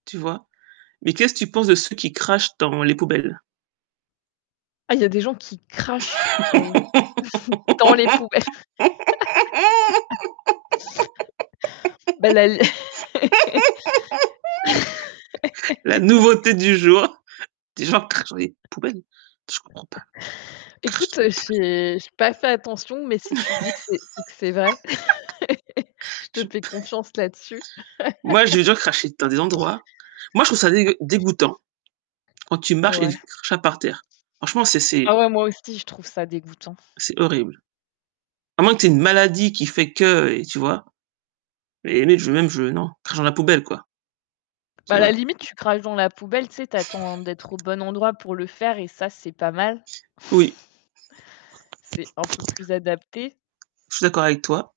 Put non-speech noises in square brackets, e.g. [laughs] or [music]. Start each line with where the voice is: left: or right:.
right: Tu vois? Mais, qu'est-ce que tu penses de ceux qui crachent dans les poubelles?
left: Ah, il y a des gens qui crachent! Oui, [chuckles] dans les poubelles. [laughs] Bah, là l [laughs]
right: [laughs] La nouveauté du jour! [chuckles] Des gens crachent dans les
left: [laughs]
right: poubelles? Je comprends pas, crachent dans
left: Écoute,
right: les poubelles? [chuckles]
left: j'ai j'ai pas fait attention, mais, si tu le dis que c'est c'est que c'est vrai, [laughs] je
right: [laughs]
left: te
right: Je
left: fais
right: p
left: confiance là-dessus.
right: Moi, j'ai [unintelligible] cracher dans des endroits, moi, je trouve ça dégueu dégoûtant, quand
left: [laughs]
right: tu marches et il y
left: Ouais.
right: a du crachat par terre. Franchement, c'est
left: Ah,
right: c'est
left: ouais, moi aussi, je trouve ça dégoûtant.
right: c'est horrible. À moins, que tu aies une maladie qui fait que et tu vois? Mais et mais je même je non! Crache dans la poubelle, quoi.
left: Bah,
right: Tu
left: à la
right: vois?
left: limite, tu craches dans la poubelle, tu sais, tu attends d'être au
right: [chuckles]
left: bon endroit, pour le faire, et ça, c'est pas mal.
right: Oui.
left: [chuckles] C'est un peu plus adapté.
right: Je suis d'accord avec toi!